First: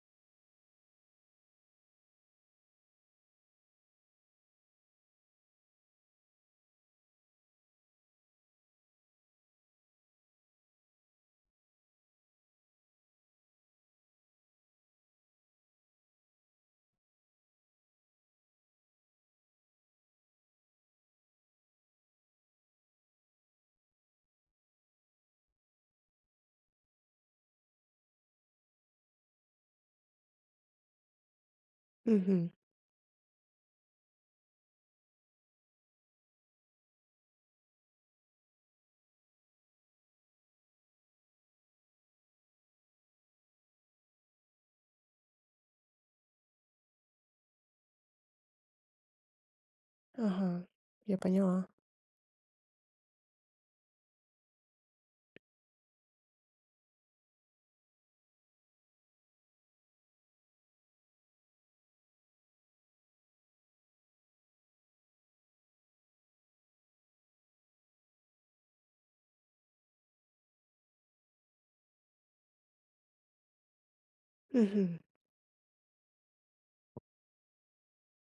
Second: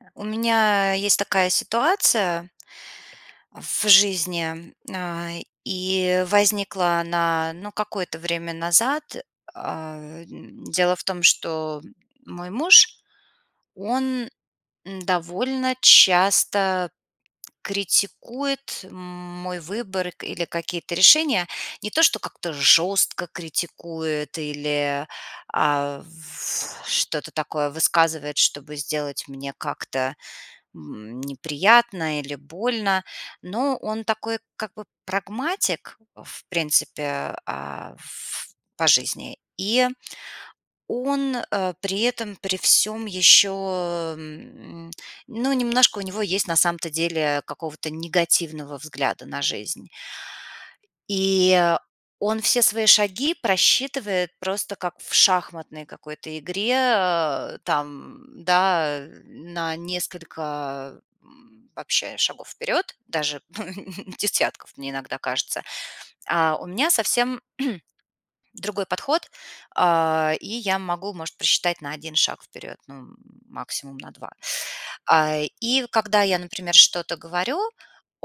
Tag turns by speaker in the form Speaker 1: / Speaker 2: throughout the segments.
Speaker 1: Э, у меня есть такая ситуация в жизни, на и возникла она, ну, какое-то время назад. А, э, дело в том, что мой муж- он довольно часто критикует мой выбор к или какие-то решения. Не то что как-то жестко критикует или, а, что-то такое высказывает, чтобы сделать мне как-то, м, неприятно или
Speaker 2: Мгм.
Speaker 1: больно. Но он такой, как бы, прагматик, в принципе, а, ф по жизни. И он, э, при этом при всём еще, м, ну, немножко у него есть, на самом-то деле, какого-то негативного взгляда на жизнь.
Speaker 2: Ага. Я поняла.
Speaker 1: И он все свои шаги просчитывает просто как в шахматной какой-то игре, э, там, да, на несколько, м, вообще шагов вперед. Даже десятков, мне иногда кажется. А, у меня совсем другой подход, а, и я могу, может, просчитать на 1 шаг вперед, ну максимум на 2.
Speaker 2: Мгм.
Speaker 1: А, и когда я, например, что-то говорю,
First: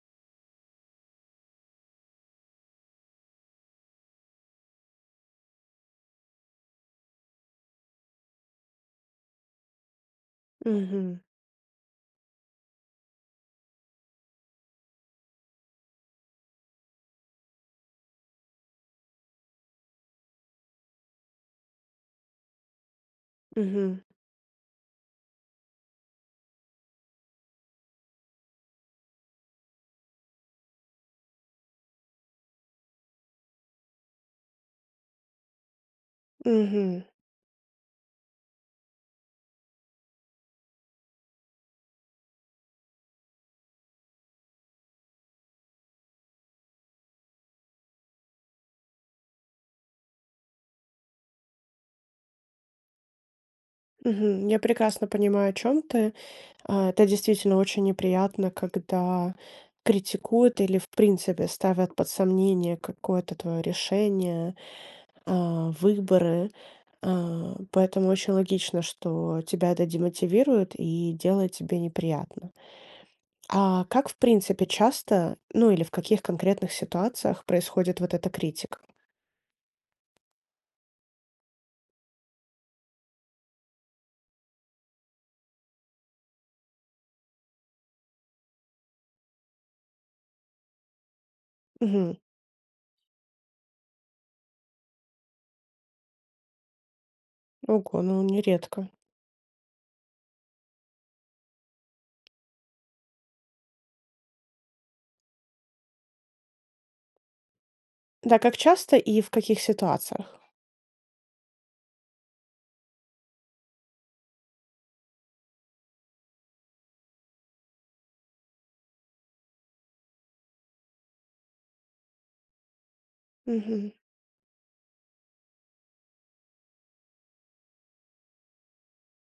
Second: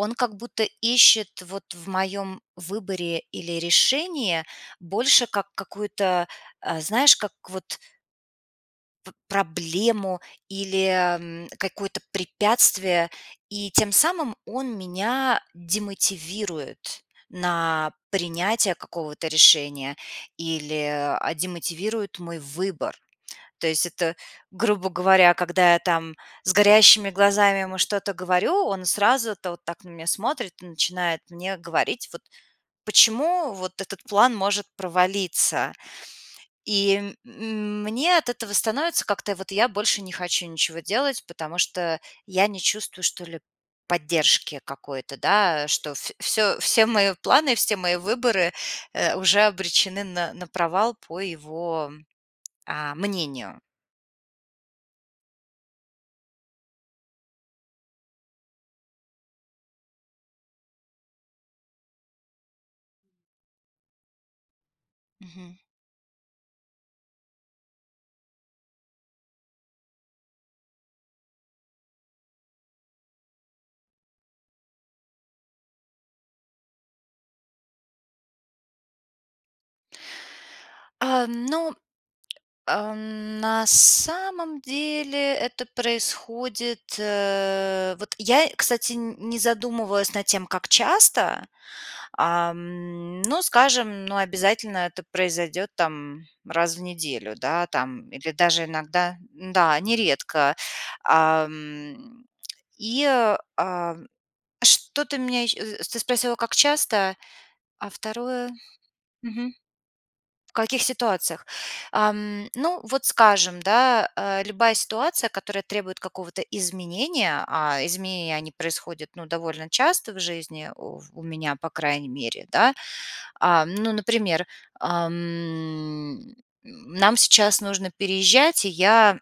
Speaker 1: он как будто ищет вот в моем выборе или решении больше как какую-то, э, знаешь, как вот в проблему или,
Speaker 2: Мгм.
Speaker 1: м, какое-то препятствие. И тем самым он меня демотивирует на принятия какого-то решения или, а, демотивирует мой выбор. То есть
Speaker 2: Мгм.
Speaker 1: это, грубо говоря, когда я там с горящими глазами ему что-то говорю, он сразу-то вот так на меня смотрит и начинает мне говорить, вот, почему вот этот план может провалиться.
Speaker 2: Мгм.
Speaker 1: И, м, мне от этого становится, как-то вот, я больше не хочу ничего делать, потому что я не чувствую, что ли, поддержки какой-то, да. Что в всё, все мои планы, все мои выборы, э, уже обречены на на провал по его, а, мнению.
Speaker 2: Мгм. Я прекрасно понимаю, о чем ты, а, это действительно очень неприятно, когда критикуют или, в принципе, ставят под сомнение какое-то твоё решение,
Speaker 1: Мгм.
Speaker 2: а, выборы, а. Поэтому очень логично, что тебя это демотивирует и делает тебе неприятно. А как, в принципе, часто, ну, или в каких конкретных ситуациях происходит вот эта критика?
Speaker 1: А, ну, ам, на самом деле это происходит, э, вот я, кстати, н не задумывалась над тем, как часто,
Speaker 2: Мгм.
Speaker 1: ам, но, скажем, но обязательно это произойдет там раз в неделю, да,
Speaker 2: Ого,
Speaker 1: там
Speaker 2: но он
Speaker 1: или
Speaker 2: не
Speaker 1: даже
Speaker 2: редко.
Speaker 1: иногда Да, нередко. Ам, и, а, что-то меня е э, ты спросила, как часто, а
Speaker 2: Да,
Speaker 1: 2?
Speaker 2: как часто и в
Speaker 1: Мгм.
Speaker 2: каких ситуациях?
Speaker 1: В каких ситуациях. Ам, ну, вот, скажем, да, а, любая ситуация, которая требует какого-то изменения, а изменения они происходят, ну, довольно часто в жизни у в у меня, по крайней мере, да. А,
Speaker 2: Мгм.
Speaker 1: ну например, ам, м, нам сейчас нужно переезжать, и я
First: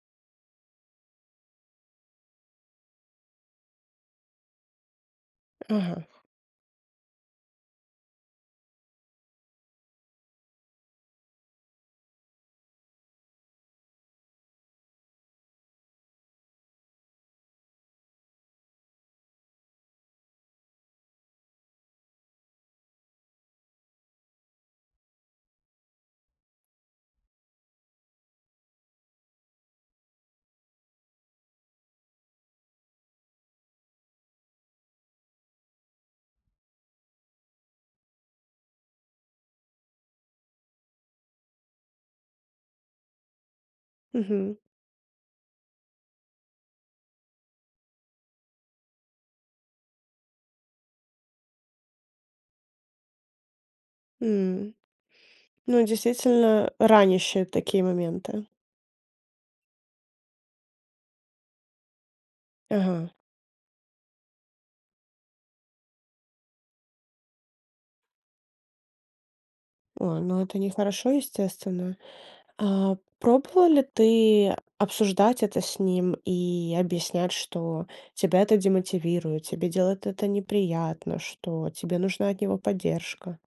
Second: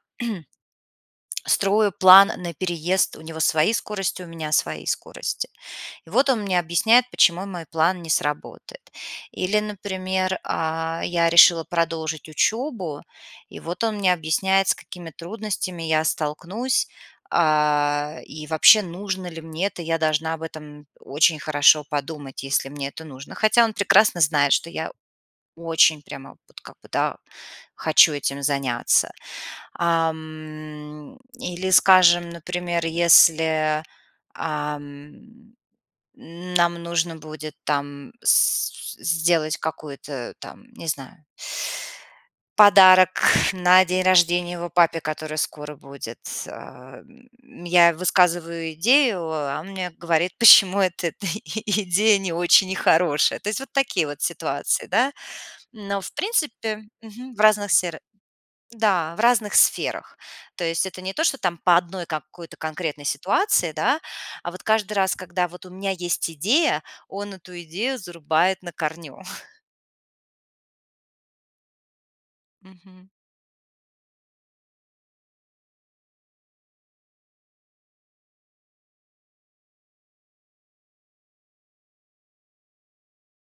Speaker 1: строю план на переезд. У него свои скорости, у меня свои скорости.
Speaker 2: Ага.
Speaker 1: И вот он мне объясняет, почему мой план не сработает. Или, например, а, я решила продолжить учебу, и вот он мне объясняет, с какими трудностями я столкнусь, а, и вообще нужно ли мне это. Я должна об этом очень хорошо подумать, если мне это нужно. Хотя он прекрасно знает, что я очень прямо вот как бы, да, хочу этим заняться. Ам, или, скажем, например, если, ам, нам нужно будет там с с сделать какой-то там, не знаю, подарок на день рождения
Speaker 2: Мгм.
Speaker 1: его папе, который скоро будет, э. Я высказываю идею, а он мне говорит, почему вот эта идея не очень хорошая. То есть вот такие вот
Speaker 2: М,
Speaker 1: ситуации, да.
Speaker 2: ну,
Speaker 1: Но, в
Speaker 2: действительно
Speaker 1: принципе мгм. В
Speaker 2: ранящие
Speaker 1: разных
Speaker 2: такие
Speaker 1: сфера
Speaker 2: моменты.
Speaker 1: да, в разных сферах. То есть это не то что там по одной какой-то конкретной
Speaker 2: Ага.
Speaker 1: ситуации, да, а вот каждый раз, когда вот у меня есть идея, он эту идею зарубает на корню.
Speaker 2: А, ну это нехорошо, естественно. А
Speaker 1: Мгм.
Speaker 2: пробовала ли ты обсуждать это с ним и объяснять, что: тебя это демотивирует, тебе делает это неприятно, что тебе нужна от него поддержка?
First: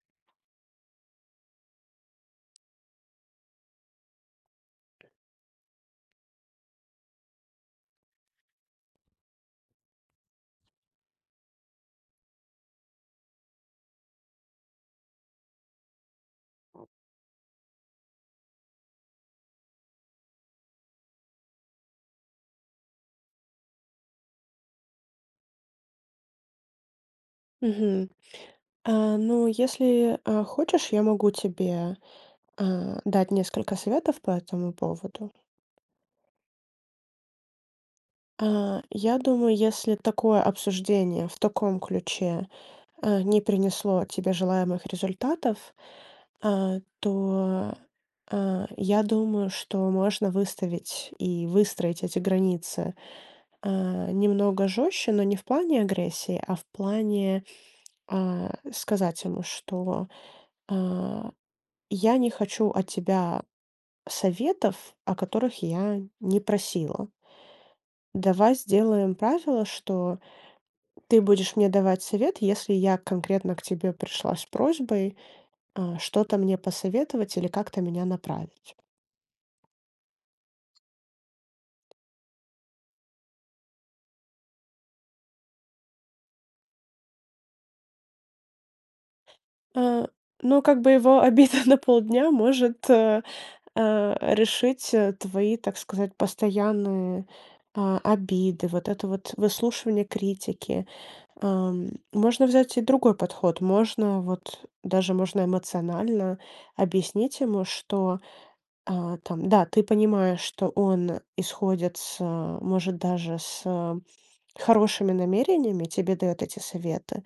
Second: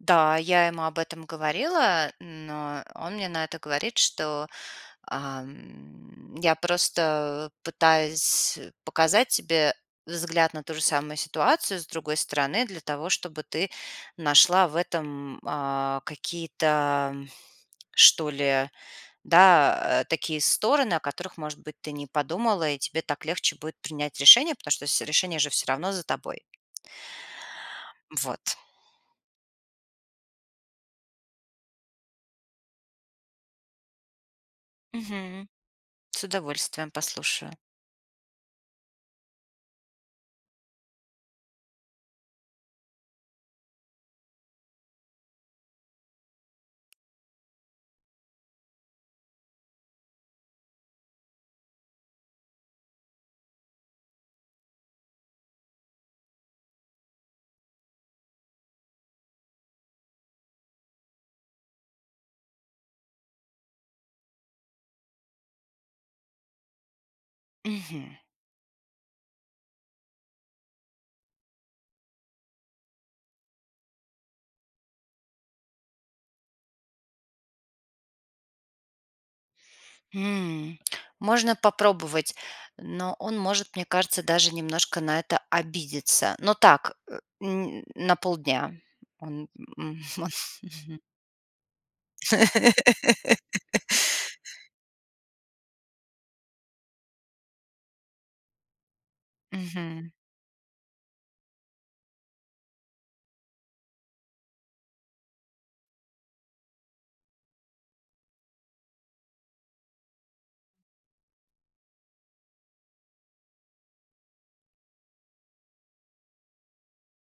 Speaker 1: Да, я ему об этом говорила, но он мне на это говорит, что: "Ам, я просто пытаюсь показать тебе взгляд на ту же самую ситуацию с другой стороны для того, чтобы ты нашла в этом, а, какие-то, что ли, да, э, такие стороны, о которых, может быть, ты не подумала, и тебе так легче будет принять решение, потому что все решения же всё равно за тобой".
Speaker 2: Мгм.
Speaker 1: Вот.
Speaker 2: А, ну, если, а, хочешь, я могу тебе, а, дать несколько советов по этому поводу.
Speaker 1: Мгм. С удовольствием послушаю.
Speaker 2: Э, я думаю, если такое обсуждение, в таком ключе, э, не принесло тебе желаемых результатов, э, то, э, я думаю, что можно выставить и выстроить эти границы, э, немного жёстче, но не в плане агрессии, а в плане, а, сказать ему, что а я не хочу от тебя советов, о которых я не просила
Speaker 1: Мгм.
Speaker 2: "давай сделаем правило, что ты будешь мне давать совет, если я конкретно к тебе пришла с просьбой, э, что-то мне посоветовать или как-то меня направить".
Speaker 1: М. Можно попробовать, но он может, мне кажется, даже немножко на это обидеться, но так, э м, на полдня, он м.
Speaker 2: Э, ну как бы его обида на полдня может, э э, решить, э, твои, так сказать, постоянные, э, обиды, вот это вот выслушивание
Speaker 1: Мгм.
Speaker 2: критики. Ам, можно взять и другой подход, можно вот даже можно эмоционально объяснить ему, что, э, там да, ты понимаешь, что он исходит с может даже с хорошими намерениями, тебе даёт эти советы,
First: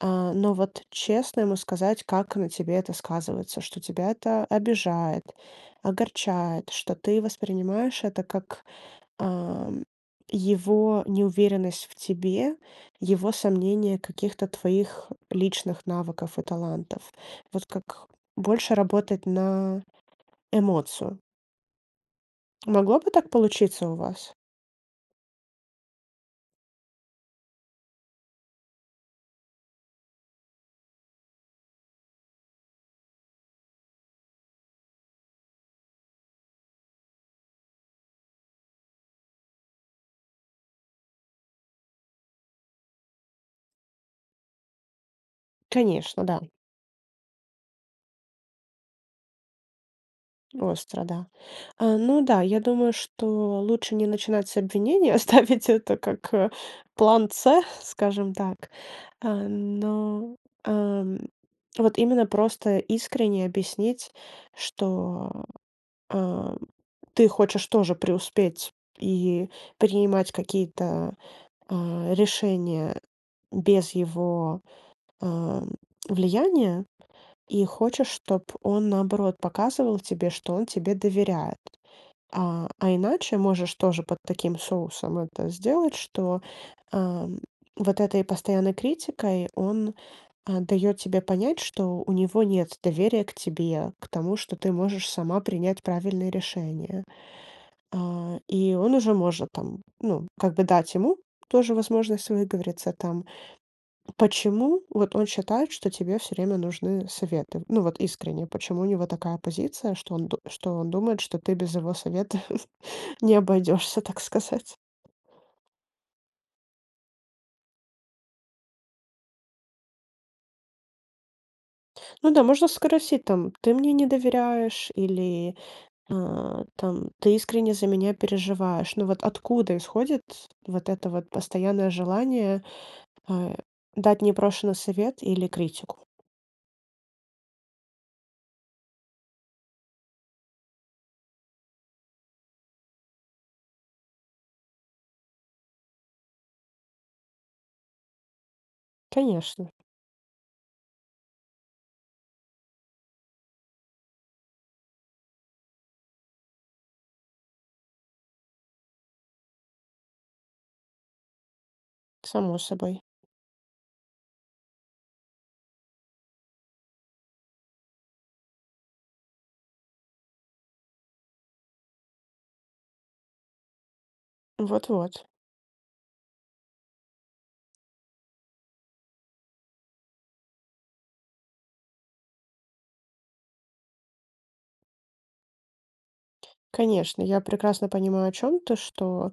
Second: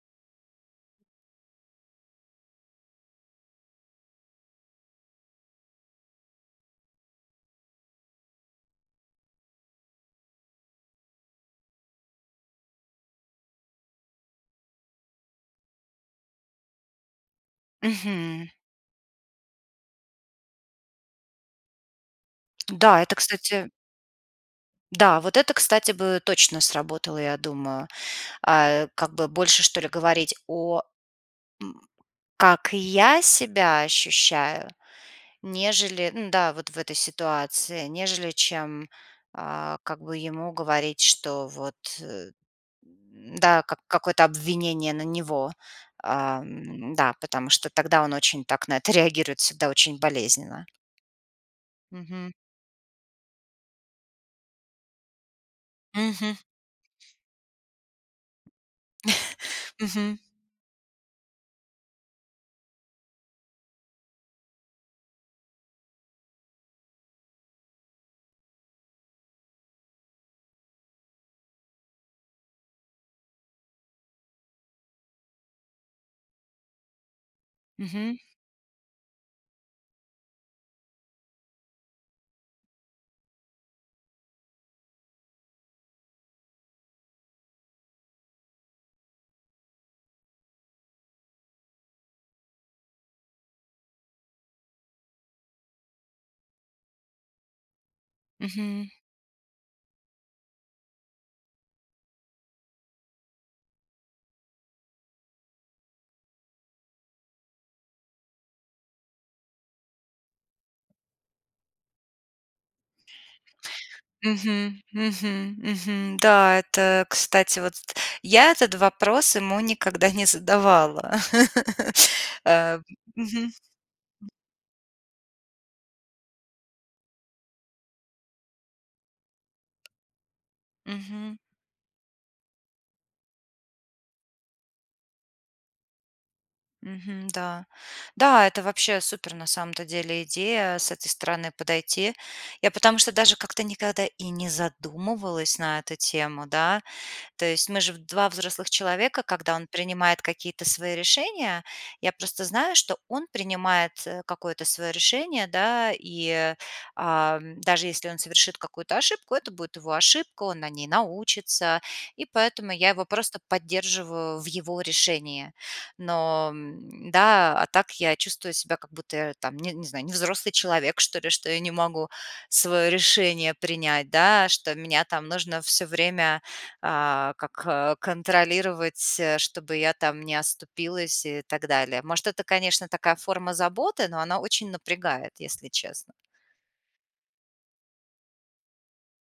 Speaker 2: а, но вот честно ему сказать, как на тебе это сказывается. Что тебя это обижает, огорчает, что ты воспринимаешь это как, ам, его неуверенность в тебе, его сомнения каких-то твоих личных навыков и талантов. Вот как
Speaker 1: Мгм.
Speaker 2: больше работать на эмоцию. Могло
Speaker 1: Да,
Speaker 2: бы
Speaker 1: это,
Speaker 2: так
Speaker 1: кстати
Speaker 2: получиться у вас?
Speaker 1: Да, вот это, кстати, бы точно сработало, я думаю. А, как бы больше что ли говорить о м Как я себя ощущаю, нежели Н-да, вот в этой ситуации, нежели чем а, как бы ему говорить, что вот, э Да, как какое-то обвинение на него.
Speaker 2: Конечно, да.
Speaker 1: Ам, да, потому что тогда он очень так на это реагирует всегда очень болезненно.
Speaker 2: Остро, да. А, ну
Speaker 1: Мгм.
Speaker 2: да, я думаю, что лучше не начинать с обвинения, оставить это как,
Speaker 1: Мгм.
Speaker 2: э, план C скажем так. А,
Speaker 1: Мгм.
Speaker 2: но, а, вот именно просто искренне объяснить, что, а, ты хочешь тоже преуспеть и принимать какие-то, а, решения без его, а, влияния и хочешь
Speaker 1: Мгм.
Speaker 2: чтоб он наоборот показывал тебе, что он тебе доверяет. А, а иначе можешь тоже под таким соусом это сделать, что, а, вот этой постоянной критикой он, а, даёт тебе понять, что у него нет доверия к тебе, к тому, что ты можешь сама принять правильное решение. А, и
Speaker 1: Мгм.
Speaker 2: он уже может, там, ну, как бы дать ему тоже возможность выговориться, там. Почему вот он считает, что тебе всё время нужны советы? Ну, вот искренне, почему у него такая позиция, что он д что он думает, что ты без его совета не обойдешься, так сказать.
Speaker 1: Мгм. Мгм. Мгм. Да, это, кстати, вот. Я этот вопрос ему никогда не задавала.
Speaker 2: Ну да, можно
Speaker 1: А,
Speaker 2: спросить,
Speaker 1: мгм.
Speaker 2: там: "Ты мне не доверяешь или, а, там, ты искренне за меня переживаешь? Ну, вот откуда исходит вот это вот
Speaker 1: Мгм.
Speaker 2: постоянное желание, а, дать непрошенный совет или критику?"
Speaker 1: Мгм, да. Да, это вообще супер на самом-то деле идея- с этой стороны подойти. Я потому что даже как-то никогда и не задумывалась на эту тему, да. То есть мы же 2 взрослых человека, когда он
Speaker 2: Конечно.
Speaker 1: принимает какие-то свои решения, я просто знаю, что он принимает, э, какое-то своё решение, да, и, э, а, даже если он совершит какую-то ошибку, это будет его ошибка, он на ней научится, и
Speaker 2: Само
Speaker 1: поэтому я
Speaker 2: собой.
Speaker 1: его просто поддерживаю в его решении. Но да, а так я чувствую себя, как будто я там, не не знаю, не взрослый человек, что ли, что я не могу своё решение принять, да? Что
Speaker 2: Вот
Speaker 1: меня
Speaker 2: вот.
Speaker 1: там нужно всё время, а, как контролировать, э, чтобы я там не оступилась и так далее. Может, это, конечно, такая форма заботы, но она очень напрягает, если честно.
Speaker 2: Конечно, я прекрасно понимаю, о чём ты, что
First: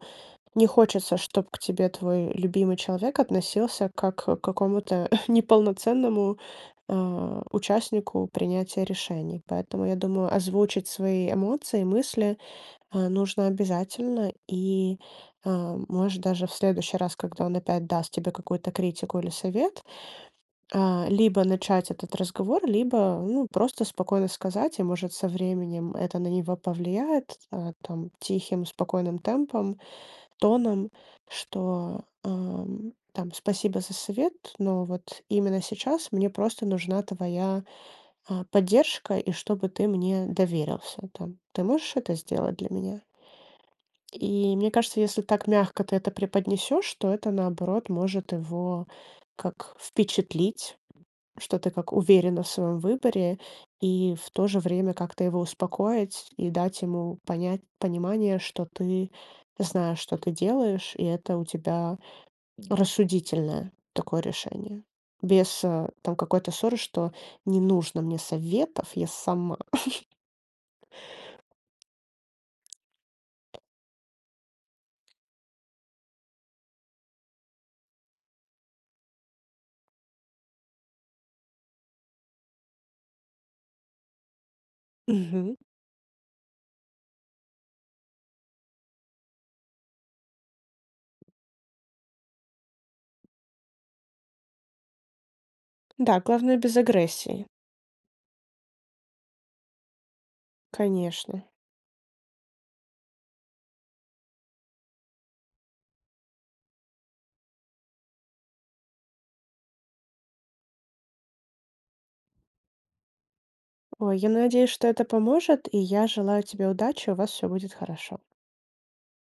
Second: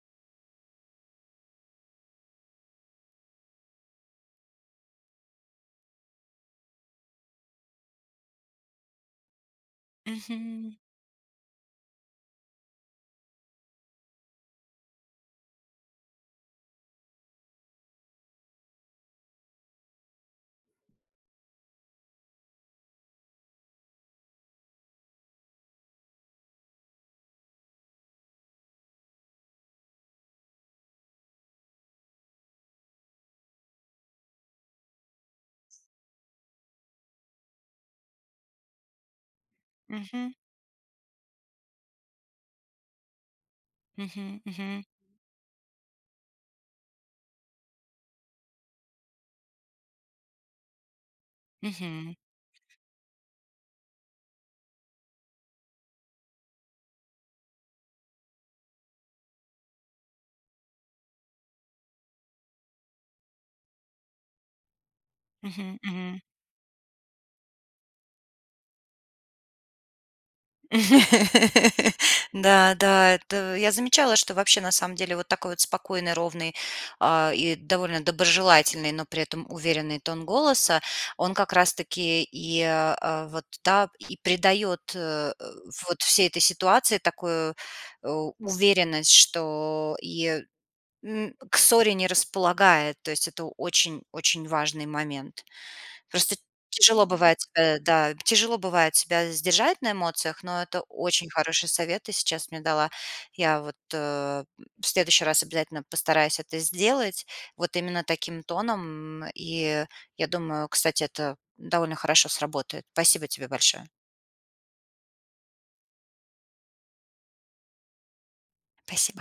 Speaker 2: не хочется, чтобы к тебе твой любимый человек относился как к какому-то неполноценному, э, участнику принятия решений. Поэтому, я думаю,
Speaker 1: Мгм.
Speaker 2: озвучить свои эмоции, мысли, э, нужно обязательно, и, а, может, даже в следующий раз, когда он опять даст тебе какую-то критику или совет, а, либо начать этот разговор, либо, ну, просто спокойно сказать, и, может, со временем это на него повлияет, а, там, тихим спокойным темпом, тоном, что, а, там, спасибо за совет, но вот именно сейчас мне просто нужна твоя, а, поддержка и чтобы ты мне
Speaker 1: Мгм.
Speaker 2: доверился, там. Ты можешь это сделать для меня?
Speaker 1: Мгм
Speaker 2: И мне
Speaker 1: мгм.
Speaker 2: кажется, если так мягко ты это преподнесёшь, то это, наоборот, может его, как, впечатлить. Что ты, как,
Speaker 1: Мгм.
Speaker 2: уверена в своём выборе и, в то же время, как-то его успокоить, и дать ему понять понимание, что ты знаешь, что ты делаешь, и это у тебя рассудительное такое решение. Без,
Speaker 1: Мгм
Speaker 2: а, там
Speaker 1: мгм.
Speaker 2: какой-то ссоры, что: "Не нужно мне советов, я сама".
Speaker 1: Да да, это Я замечала, что вообще, на самом деле, вот такой вот спокойный, ровный, а, и довольно доброжелательный, но при этом уверенный тон голоса, он как раз таки и, э, вот, да, и придаёт, э,
Speaker 2: Мгм.
Speaker 1: вот всей этой ситуации такую у уверенность, что и н к ссоре не располагает. То есть это очень очень важный момент.
Speaker 2: Да,
Speaker 1: Просто
Speaker 2: главное- без
Speaker 1: тяжело бывает
Speaker 2: агрессии.
Speaker 1: себя да, тяжело бывает себя сдержать на эмоциях, но это очень
Speaker 2: Конечно.
Speaker 1: хороший совет ты сейчас мне дала. Я вот, э, в следующий раз обязательно постараюсь это сделать вот именно таким тоном. И я думаю, кстати, это довольно хорошо сработает. Спасибо тебе большое.
Speaker 2: Ой, я надеюсь, что это поможет, и я желаю тебе удачи. У вас всё будет хорошо!
Speaker 1: Спасибо.